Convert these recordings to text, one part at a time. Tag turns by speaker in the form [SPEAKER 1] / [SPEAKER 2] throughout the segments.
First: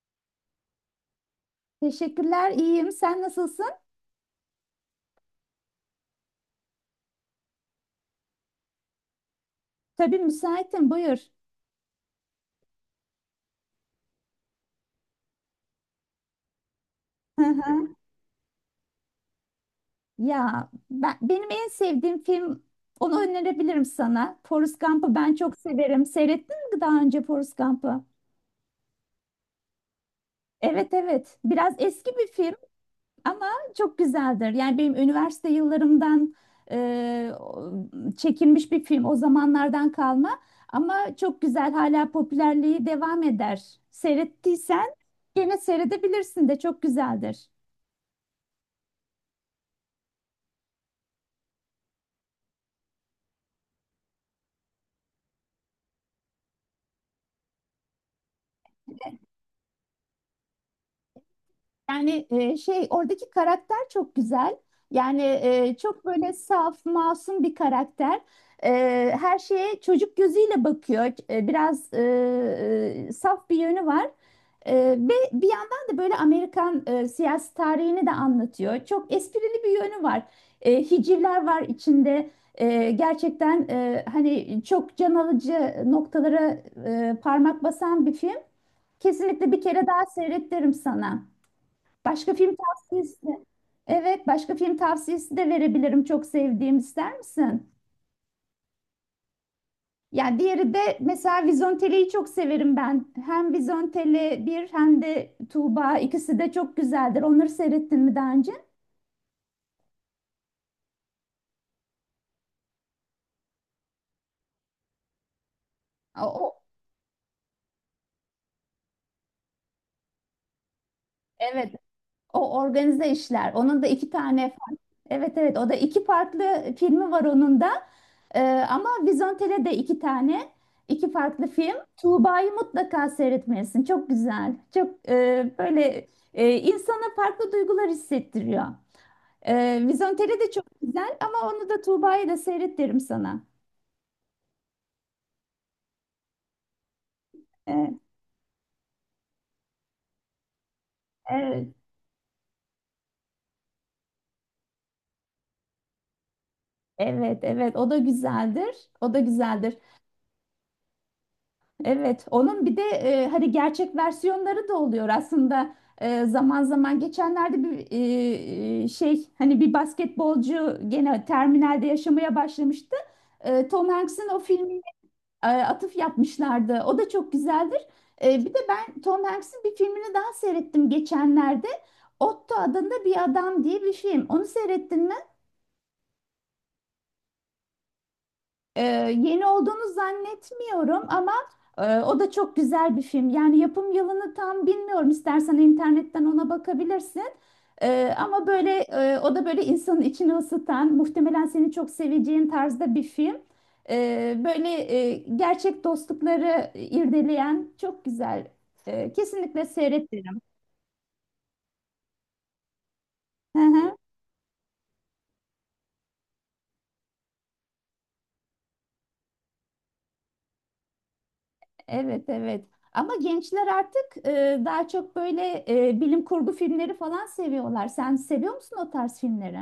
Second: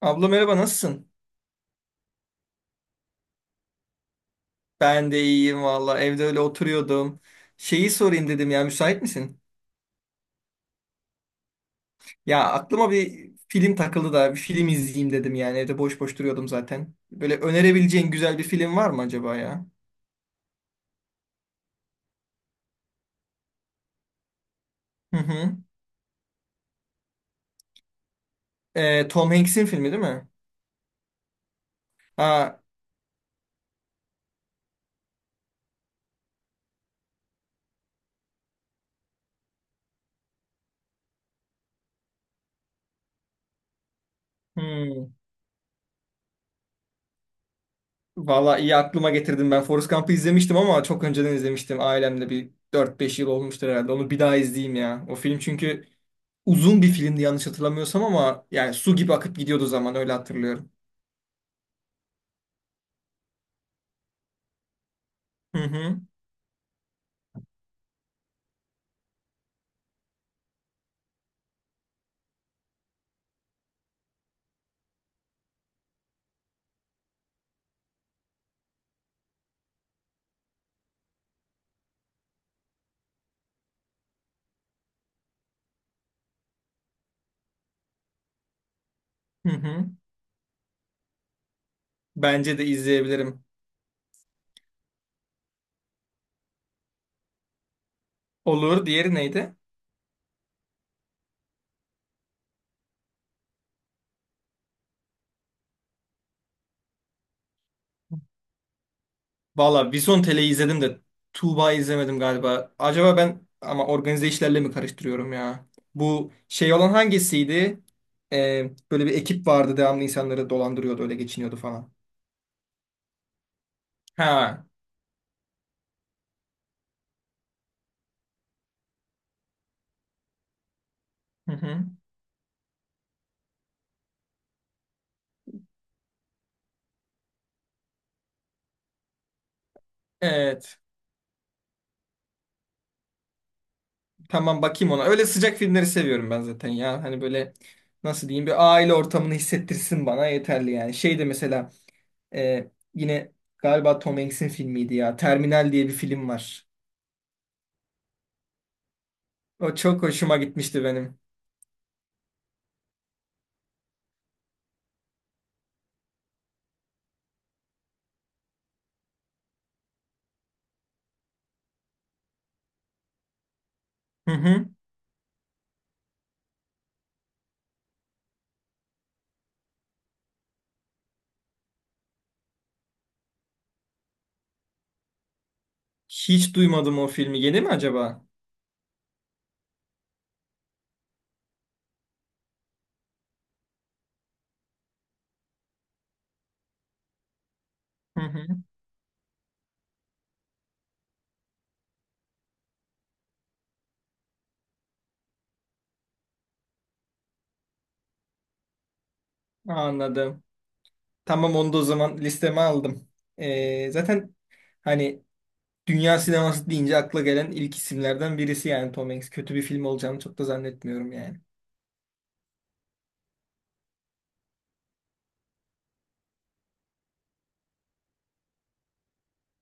[SPEAKER 1] Abla, merhaba, nasılsın?
[SPEAKER 2] Teşekkürler, iyiyim. Sen nasılsın?
[SPEAKER 1] Ben de iyiyim valla, evde öyle oturuyordum. Şeyi sorayım dedim ya, müsait misin?
[SPEAKER 2] Tabii müsaitim, buyur.
[SPEAKER 1] Ya, aklıma bir film takıldı da bir film izleyeyim dedim, yani evde boş boş duruyordum zaten. Böyle
[SPEAKER 2] Hı hı.
[SPEAKER 1] önerebileceğin güzel bir film var mı acaba ya?
[SPEAKER 2] Ya benim en sevdiğim film, onu önerebilirim sana. Forrest Gump'ı
[SPEAKER 1] Hı
[SPEAKER 2] ben çok
[SPEAKER 1] hı.
[SPEAKER 2] severim. Seyrettin mi daha önce Forrest Gump'ı?
[SPEAKER 1] Tom Hanks'in filmi değil mi?
[SPEAKER 2] Evet, evet. Biraz eski bir film
[SPEAKER 1] Ha,
[SPEAKER 2] ama çok güzeldir. Yani benim üniversite yıllarımdan e, o- çekilmiş bir film. O zamanlardan kalma. Ama çok güzel. Hala popülerliği devam eder. Seyrettiysen
[SPEAKER 1] hmm.
[SPEAKER 2] gene seyredebilirsin de çok güzeldir.
[SPEAKER 1] Valla, iyi aklıma getirdim, ben Forrest Gump'ı izlemiştim ama çok önceden izlemiştim ailemle, bir dört beş yıl olmuştur herhalde, onu bir daha izleyeyim ya. O film çünkü uzun bir filmdi yanlış hatırlamıyorsam, ama yani su gibi akıp gidiyordu zaman, öyle hatırlıyorum.
[SPEAKER 2] Yani şey oradaki karakter çok güzel. Yani
[SPEAKER 1] Hı hı,
[SPEAKER 2] çok böyle saf, masum bir karakter. E, Her şeye çocuk gözüyle bakıyor. Biraz saf bir yönü var. Ve bir yandan da böyle Amerikan siyasi tarihini de anlatıyor. Çok esprili bir yönü var. Hicivler var içinde. Gerçekten hani çok can alıcı noktalara parmak basan bir film.
[SPEAKER 1] hı
[SPEAKER 2] Kesinlikle bir
[SPEAKER 1] hı.
[SPEAKER 2] kere daha seyrettiririm sana. Başka film
[SPEAKER 1] Bence de
[SPEAKER 2] tavsiyesi.
[SPEAKER 1] izleyebilirim.
[SPEAKER 2] Evet, başka film tavsiyesi de verebilirim. Çok sevdiğim, ister misin?
[SPEAKER 1] Olur. Diğeri neydi?
[SPEAKER 2] Yani diğeri de mesela Vizontele'yi çok severim ben. Hem Vizontele bir hem de Tuğba, ikisi de çok güzeldir. Onları seyrettin mi daha önce?
[SPEAKER 1] Valla, Vizontele'yi izledim de Tuğba'yı izlemedim galiba. Acaba ben ama organize işlerle mi karıştırıyorum ya?
[SPEAKER 2] O,
[SPEAKER 1] Bu
[SPEAKER 2] o-
[SPEAKER 1] şey olan hangisiydi? Böyle bir ekip vardı, devamlı insanları dolandırıyordu, öyle geçiniyordu
[SPEAKER 2] evet.
[SPEAKER 1] falan.
[SPEAKER 2] O organize işler. Onun da iki tane
[SPEAKER 1] Ha.
[SPEAKER 2] farklı. Evet, evet, o da iki farklı filmi var onun da. Ee, Ama Vizontele de iki tane. İki farklı
[SPEAKER 1] Hı
[SPEAKER 2] film.
[SPEAKER 1] hı.
[SPEAKER 2] Tuğba'yı mutlaka seyretmelisin. Çok güzel. Çok böyle insana farklı duygular hissettiriyor. Vizontele de çok
[SPEAKER 1] Evet.
[SPEAKER 2] güzel, ama onu da Tuğba'yı da seyret derim sana.
[SPEAKER 1] Tamam, bakayım ona. Öyle sıcak filmleri seviyorum ben zaten ya. Hani böyle,
[SPEAKER 2] Evet,
[SPEAKER 1] nasıl diyeyim, bir aile ortamını hissettirsin bana, yeterli yani. Şey de
[SPEAKER 2] evet,
[SPEAKER 1] mesela yine galiba Tom Hanks'in filmiydi ya. Terminal diye bir film var.
[SPEAKER 2] evet, evet. O da güzeldir. O da
[SPEAKER 1] O
[SPEAKER 2] güzeldir.
[SPEAKER 1] çok hoşuma gitmişti benim.
[SPEAKER 2] Evet, onun bir de hani gerçek versiyonları da oluyor aslında. Zaman zaman geçenlerde bir şey, hani bir basketbolcu gene terminalde yaşamaya başlamıştı. Tom Hanks'in
[SPEAKER 1] Hı
[SPEAKER 2] o
[SPEAKER 1] hı.
[SPEAKER 2] filmine atıf yapmışlardı. O da çok güzeldir. Bir de ben Tom Hanks'in bir filmini daha seyrettim geçenlerde. Otto adında bir adam diye bir film. Onu seyrettin mi?
[SPEAKER 1] Hiç duymadım o filmi. Yeni mi acaba?
[SPEAKER 2] Ee, Yeni olduğunu zannetmiyorum ama o da çok güzel bir film. Yani yapım yılını tam bilmiyorum. İstersen internetten ona bakabilirsin.
[SPEAKER 1] Hı
[SPEAKER 2] Ama
[SPEAKER 1] hı.
[SPEAKER 2] böyle o da böyle insanın içini ısıtan, muhtemelen seni çok seveceğin tarzda bir film. Böyle gerçek dostlukları irdeleyen, çok güzel. Kesinlikle seyret derim.
[SPEAKER 1] Anladım. Tamam, onu da o zaman listeme aldım.
[SPEAKER 2] Hı hı.
[SPEAKER 1] Zaten hani dünya sineması deyince akla gelen ilk isimlerden birisi yani Tom Hanks. Kötü bir film olacağını çok da zannetmiyorum yani.
[SPEAKER 2] Evet, evet. Ama gençler artık daha çok böyle bilim kurgu filmleri falan seviyorlar. Sen seviyor musun o tarz filmleri?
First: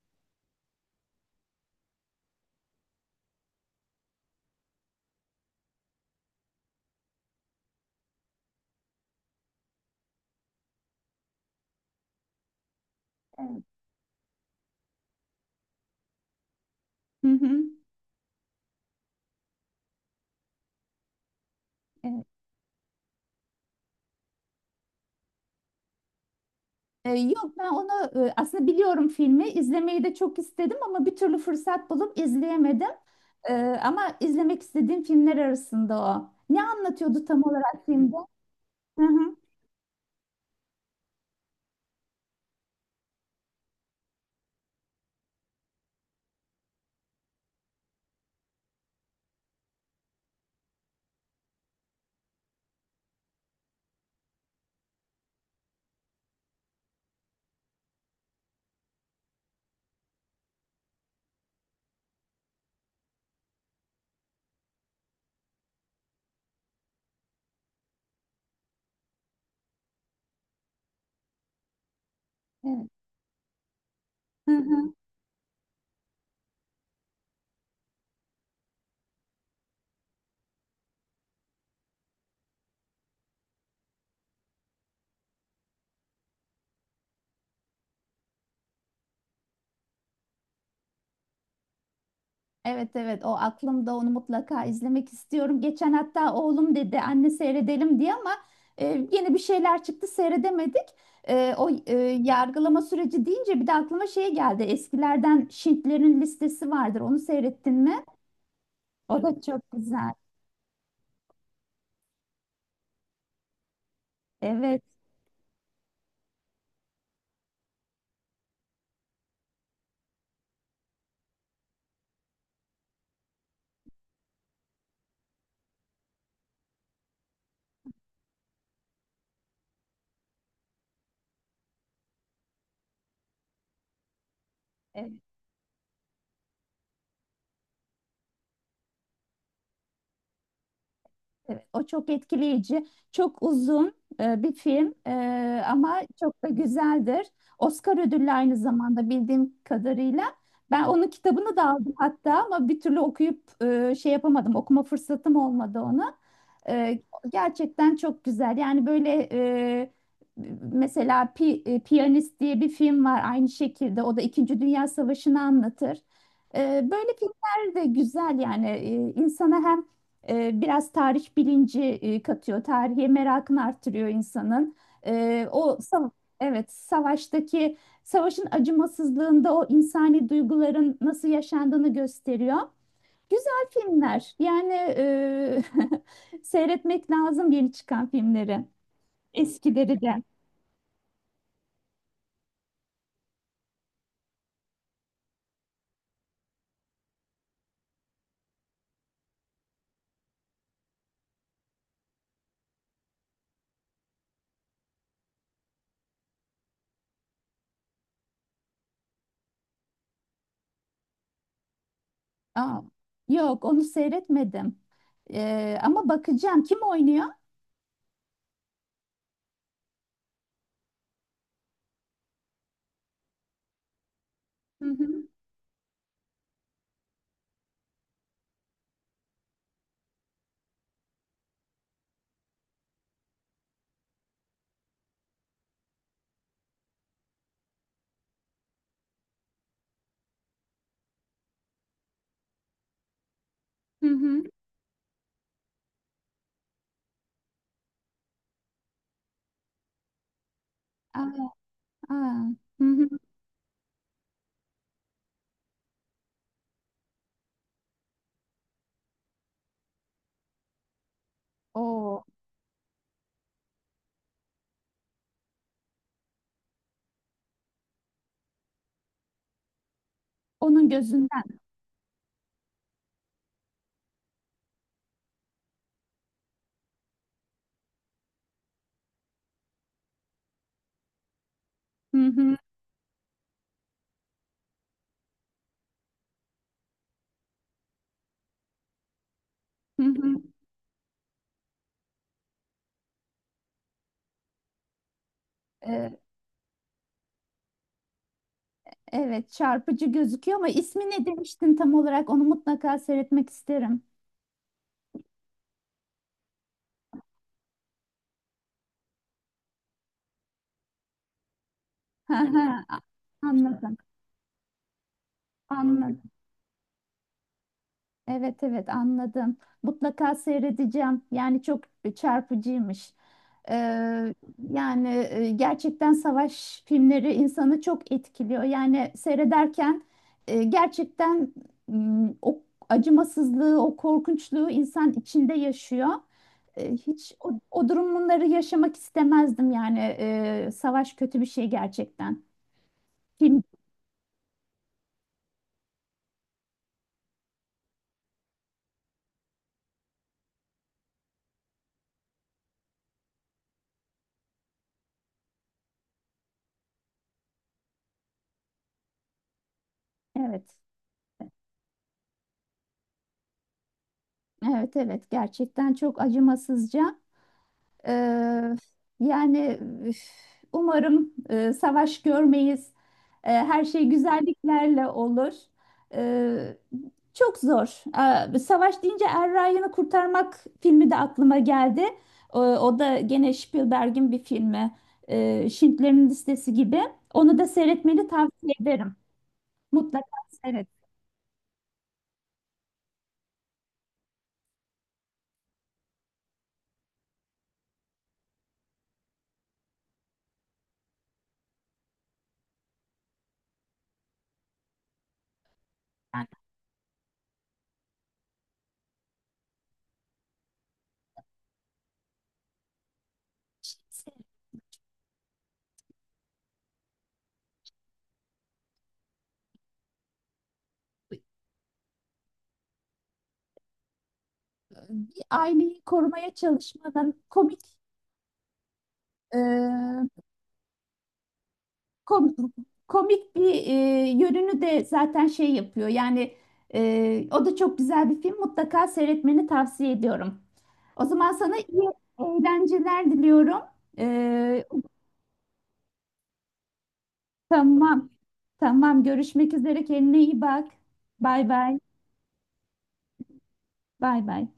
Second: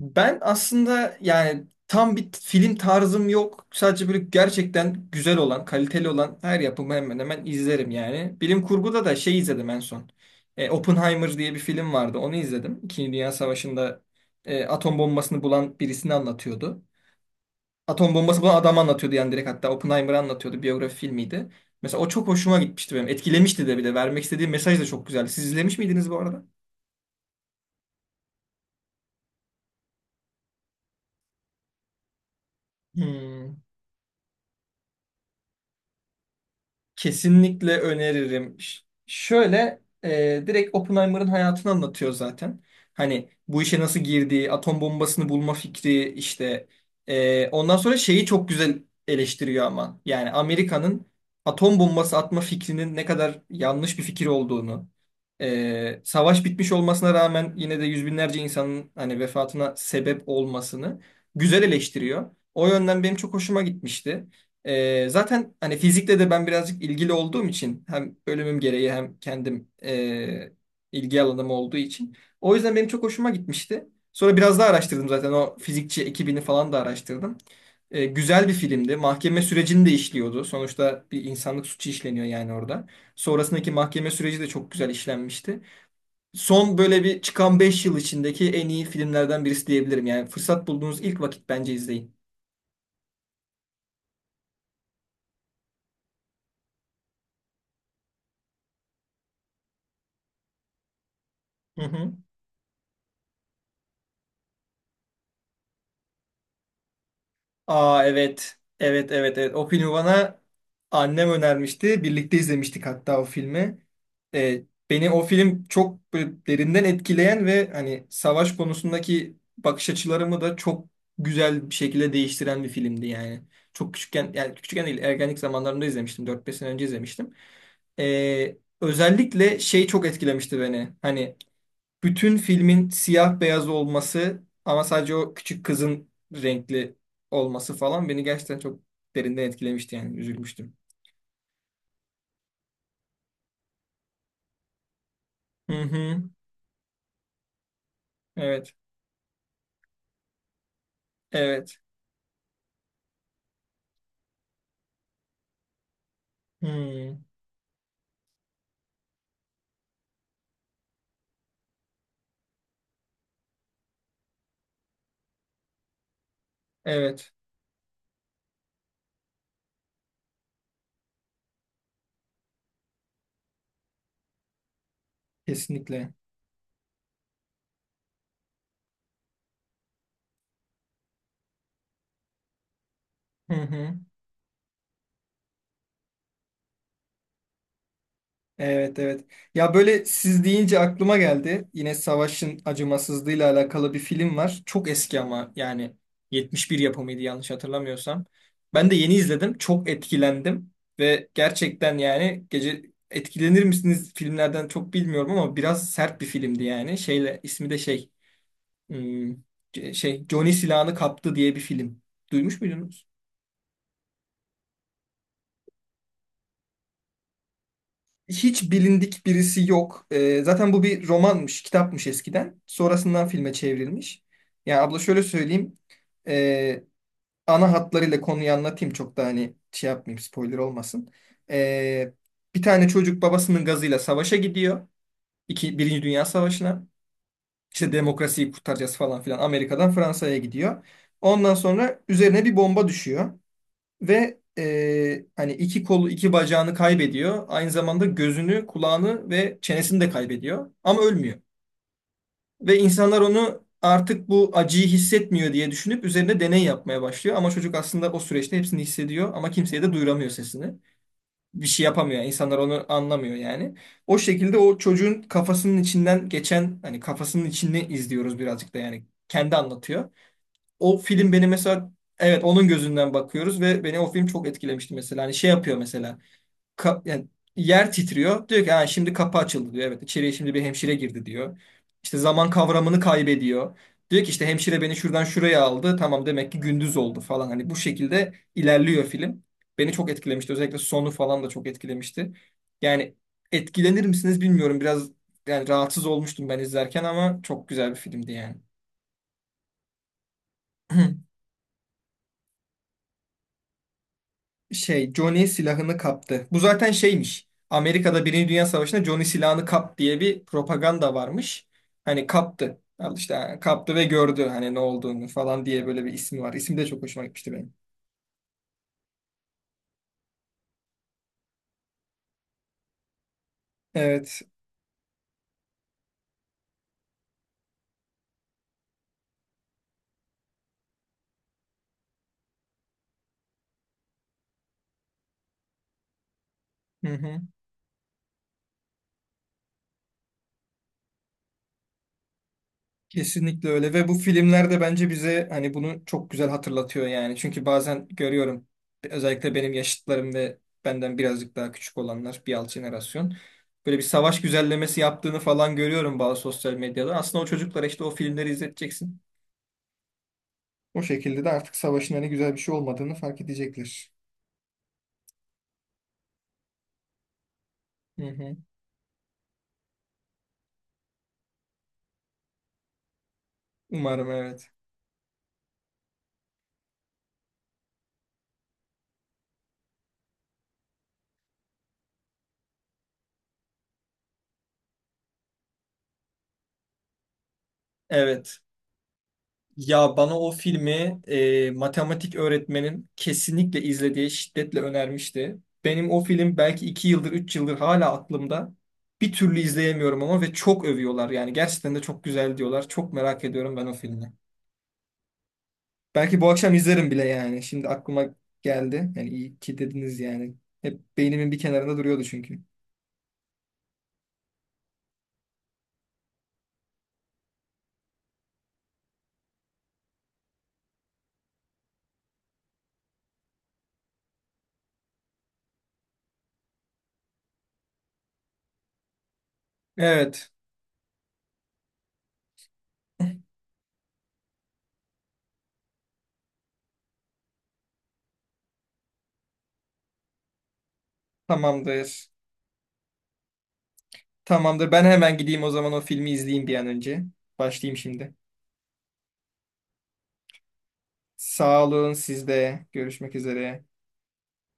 [SPEAKER 1] Ben aslında yani tam bir film tarzım yok. Sadece böyle gerçekten güzel olan, kaliteli olan her yapımı hemen hemen izlerim yani. Bilim kurguda da şey izledim en son. Oppenheimer diye bir film vardı. Onu izledim. İkinci Dünya
[SPEAKER 2] Evet.
[SPEAKER 1] Savaşı'nda atom bombasını bulan birisini anlatıyordu.
[SPEAKER 2] Hı hı.
[SPEAKER 1] Atom bombası bulan adamı anlatıyordu yani, direkt hatta Oppenheimer'ı anlatıyordu. Biyografi filmiydi. Mesela o
[SPEAKER 2] Evet.
[SPEAKER 1] çok hoşuma gitmişti benim. Etkilemişti de bir de. Vermek istediği mesaj da çok güzeldi. Siz izlemiş miydiniz bu arada?
[SPEAKER 2] Yok, ben onu aslında biliyorum filmi. İzlemeyi de çok istedim ama bir türlü fırsat bulup izleyemedim.
[SPEAKER 1] Hmm.
[SPEAKER 2] Ama izlemek istediğim filmler arasında o. Ne anlatıyordu tam
[SPEAKER 1] Kesinlikle
[SPEAKER 2] olarak filmde?
[SPEAKER 1] öneririm.
[SPEAKER 2] Hı hı.
[SPEAKER 1] Şöyle direkt Oppenheimer'ın hayatını anlatıyor zaten. Hani bu işe nasıl girdiği, atom bombasını bulma fikri işte. Ondan sonra şeyi çok güzel eleştiriyor ama. Yani Amerika'nın atom bombası atma fikrinin ne kadar yanlış bir fikir olduğunu, savaş bitmiş olmasına rağmen yine de yüz binlerce insanın hani vefatına sebep olmasını güzel eleştiriyor. O yönden benim çok hoşuma gitmişti. Zaten hani fizikle de ben birazcık ilgili olduğum için, hem bölümüm gereği hem kendim ilgi alanım olduğu için. O yüzden benim
[SPEAKER 2] Evet.
[SPEAKER 1] çok hoşuma gitmişti. Sonra
[SPEAKER 2] Hı
[SPEAKER 1] biraz daha
[SPEAKER 2] hı.
[SPEAKER 1] araştırdım, zaten o fizikçi ekibini falan da araştırdım. Güzel bir filmdi. Mahkeme sürecini de işliyordu. Sonuçta bir insanlık suçu işleniyor yani orada. Sonrasındaki mahkeme süreci de çok güzel işlenmişti. Son böyle bir çıkan 5 yıl içindeki en iyi filmlerden birisi diyebilirim. Yani fırsat bulduğunuz ilk vakit bence izleyin.
[SPEAKER 2] Evet, evet, o aklımda, onu mutlaka izlemek istiyorum. Geçen hatta oğlum dedi "anne seyredelim" diye ama e, yeni bir şeyler çıktı, seyredemedik. O
[SPEAKER 1] Hı hı.
[SPEAKER 2] yargılama süreci deyince bir de aklıma şey geldi. Eskilerden Schindler'in Listesi vardır. Onu seyrettin mi?
[SPEAKER 1] Aa, evet. Evet,
[SPEAKER 2] O
[SPEAKER 1] evet,
[SPEAKER 2] da
[SPEAKER 1] evet. O
[SPEAKER 2] çok
[SPEAKER 1] filmi
[SPEAKER 2] güzel.
[SPEAKER 1] bana annem önermişti. Birlikte izlemiştik hatta o filmi. Ee,
[SPEAKER 2] Evet.
[SPEAKER 1] Beni o film çok böyle derinden etkileyen ve hani savaş konusundaki bakış açılarımı da çok güzel bir şekilde değiştiren bir filmdi yani. Çok küçükken, yani küçükken değil, ergenlik zamanlarında izlemiştim. Dört beş sene önce izlemiştim. Özellikle şey çok etkilemişti beni. Hani bütün filmin siyah beyaz olması ama sadece o küçük kızın renkli olması falan beni gerçekten çok derinden etkilemişti, yani üzülmüştüm.
[SPEAKER 2] Evet, o çok etkileyici. Çok uzun bir film
[SPEAKER 1] Hı
[SPEAKER 2] ama
[SPEAKER 1] hı.
[SPEAKER 2] çok da güzeldir. Oscar ödüllü aynı
[SPEAKER 1] Evet.
[SPEAKER 2] zamanda, bildiğim kadarıyla. Ben onun kitabını da
[SPEAKER 1] Evet.
[SPEAKER 2] aldım hatta ama bir türlü okuyup şey yapamadım. Okuma fırsatım olmadı onu. E,
[SPEAKER 1] Hı.
[SPEAKER 2] Gerçekten çok güzel. Yani böyle mesela Piyanist diye bir film var aynı şekilde. O da İkinci Dünya Savaşı'nı anlatır. Böyle
[SPEAKER 1] Evet.
[SPEAKER 2] filmler de güzel yani. İnsana hem biraz tarih bilinci katıyor, tarihe merakını artırıyor insanın. E, o sa-
[SPEAKER 1] Kesinlikle.
[SPEAKER 2] evet, savaşın acımasızlığında o insani duyguların nasıl yaşandığını gösteriyor.
[SPEAKER 1] Hı
[SPEAKER 2] Güzel
[SPEAKER 1] hı.
[SPEAKER 2] filmler. Yani seyretmek lazım yeni çıkan filmleri,
[SPEAKER 1] Evet, evet. Ya
[SPEAKER 2] eskileri
[SPEAKER 1] böyle,
[SPEAKER 2] de.
[SPEAKER 1] siz deyince aklıma geldi. Yine Savaş'ın acımasızlığıyla alakalı bir film var. Çok eski ama yani 71 yapımıydı yanlış hatırlamıyorsam. Ben de yeni izledim. Çok etkilendim ve gerçekten yani gece etkilenir misiniz filmlerden çok bilmiyorum ama biraz sert bir filmdi yani. Şeyle ismi de şey hmm, şey Johnny silahını kaptı diye bir film. Duymuş
[SPEAKER 2] Aa,
[SPEAKER 1] muydunuz?
[SPEAKER 2] yok, onu seyretmedim. Ama bakacağım. Kim oynuyor?
[SPEAKER 1] Hiç bilindik birisi yok. Zaten bu bir romanmış, kitapmış eskiden. Sonrasından filme çevrilmiş. Yani
[SPEAKER 2] Hı
[SPEAKER 1] abla, şöyle
[SPEAKER 2] hı,
[SPEAKER 1] söyleyeyim. Ee, Ana hatlarıyla konuyu anlatayım. Çok da hani şey yapmayayım, spoiler olmasın. Ee, Bir tane çocuk babasının gazıyla savaşa gidiyor. İki, Birinci Dünya Savaşı'na. İşte demokrasiyi kurtaracağız falan filan. Amerika'dan Fransa'ya gidiyor. Ondan sonra üzerine bir bomba düşüyor.
[SPEAKER 2] hı
[SPEAKER 1] Ve
[SPEAKER 2] hı.
[SPEAKER 1] hani iki kolu, iki bacağını kaybediyor. Aynı zamanda gözünü, kulağını ve çenesini de kaybediyor. Ama ölmüyor.
[SPEAKER 2] Aa, aa,
[SPEAKER 1] Ve
[SPEAKER 2] hı hı.
[SPEAKER 1] insanlar onu artık bu acıyı hissetmiyor diye düşünüp üzerine deney yapmaya başlıyor. Ama çocuk aslında o süreçte hepsini hissediyor ama kimseye de duyuramıyor sesini. Bir şey yapamıyor
[SPEAKER 2] O,
[SPEAKER 1] yani. İnsanlar onu anlamıyor yani. O şekilde o çocuğun kafasının içinden geçen, hani kafasının içini izliyoruz birazcık da yani. Kendi anlatıyor
[SPEAKER 2] onun
[SPEAKER 1] o film beni
[SPEAKER 2] gözünden.
[SPEAKER 1] mesela, evet onun gözünden bakıyoruz ve beni o film çok etkilemişti mesela. Hani şey yapıyor mesela, yani yer titriyor. Diyor ki, ha, şimdi kapı açıldı, diyor. Evet, içeriye şimdi bir hemşire girdi, diyor.
[SPEAKER 2] Hı
[SPEAKER 1] İşte zaman
[SPEAKER 2] hı,
[SPEAKER 1] kavramını kaybediyor. Diyor ki, işte hemşire beni şuradan şuraya aldı. Tamam, demek ki gündüz oldu falan. Hani bu şekilde ilerliyor film. Beni
[SPEAKER 2] hı
[SPEAKER 1] çok
[SPEAKER 2] hı.
[SPEAKER 1] etkilemişti. Özellikle sonu falan da çok etkilemişti. Yani etkilenir misiniz bilmiyorum. Biraz yani rahatsız
[SPEAKER 2] Ee,
[SPEAKER 1] olmuştum ben izlerken ama çok güzel bir filmdi yani.
[SPEAKER 2] evet, çarpıcı gözüküyor ama ismi ne demiştin tam olarak? Onu mutlaka seyretmek isterim.
[SPEAKER 1] Şey Johnny silahını kaptı. Bu zaten şeymiş. Amerika'da Birinci Dünya Savaşı'nda Johnny silahını kap diye bir propaganda varmış. Hani
[SPEAKER 2] Hı hı,
[SPEAKER 1] kaptı.
[SPEAKER 2] a-
[SPEAKER 1] Al işte, ha, kaptı
[SPEAKER 2] anladım.
[SPEAKER 1] ve gördü hani ne olduğunu falan diye böyle bir
[SPEAKER 2] Anladım.
[SPEAKER 1] ismi var. İsim de çok hoşuma gitmişti benim.
[SPEAKER 2] Evet, evet, anladım. Mutlaka seyredeceğim. Yani çok çarpıcıymış. Eee,
[SPEAKER 1] Evet.
[SPEAKER 2] Yani gerçekten savaş filmleri insanı çok etkiliyor. Yani seyrederken gerçekten o acımasızlığı, o korkunçluğu insan içinde yaşıyor.
[SPEAKER 1] Hı
[SPEAKER 2] Hiç
[SPEAKER 1] hı.
[SPEAKER 2] o durumları yaşamak istemezdim yani. Savaş kötü bir şey gerçekten. Kim?
[SPEAKER 1] Kesinlikle öyle ve bu filmler de bence bize hani bunu çok güzel hatırlatıyor yani. Çünkü bazen görüyorum, özellikle benim yaşıtlarım ve benden birazcık daha küçük olanlar, bir alt jenerasyon, böyle bir savaş güzellemesi yaptığını falan görüyorum bazı sosyal medyada. Aslında o çocuklara işte o filmleri izleteceksin.
[SPEAKER 2] Evet.
[SPEAKER 1] O şekilde de artık savaşın hani güzel bir şey olmadığını fark edecekler.
[SPEAKER 2] Evet, evet, gerçekten çok acımasızca.
[SPEAKER 1] Hı hı.
[SPEAKER 2] Eee, Yani, üf, umarım savaş görmeyiz. Her şey
[SPEAKER 1] Umarım, evet.
[SPEAKER 2] güzelliklerle olur. E, Çok zor. Savaş deyince Er Ryan'ı Kurtarmak filmi de aklıma geldi. O da gene Spielberg'in bir filmi. Schindler'in Listesi gibi. Onu da seyretmeni
[SPEAKER 1] Evet.
[SPEAKER 2] tavsiye ederim.
[SPEAKER 1] Ya
[SPEAKER 2] Mutlaka
[SPEAKER 1] bana o
[SPEAKER 2] seyret.
[SPEAKER 1] filmi matematik öğretmenim kesinlikle izle diye şiddetle önermişti. Benim o film belki 2 yıldır, 3 yıldır hala aklımda. Bir türlü izleyemiyorum ama ve çok övüyorlar yani, gerçekten de çok güzel diyorlar. Çok merak ediyorum ben o filmi. Belki
[SPEAKER 2] Yani
[SPEAKER 1] bu akşam izlerim bile yani. Şimdi aklıma geldi. Yani iyi ki dediniz yani. Hep beynimin bir kenarında duruyordu çünkü.
[SPEAKER 2] aileyi korumaya çalışmanın
[SPEAKER 1] Evet,
[SPEAKER 2] Kom- komik bir yönünü de zaten şey yapıyor. Yani o da çok güzel bir film. Mutlaka seyretmeni tavsiye ediyorum. O zaman sana iyi
[SPEAKER 1] tamamdır.
[SPEAKER 2] eğlenceler diliyorum. E,
[SPEAKER 1] Tamamdır. Ben hemen gideyim o zaman, o filmi izleyeyim bir an önce. Başlayayım
[SPEAKER 2] tamam.
[SPEAKER 1] şimdi.
[SPEAKER 2] Tamam. Görüşmek üzere. Kendine iyi bak. Bay
[SPEAKER 1] Sağ
[SPEAKER 2] bay.
[SPEAKER 1] olun siz de. Görüşmek üzere.
[SPEAKER 2] Bay bay.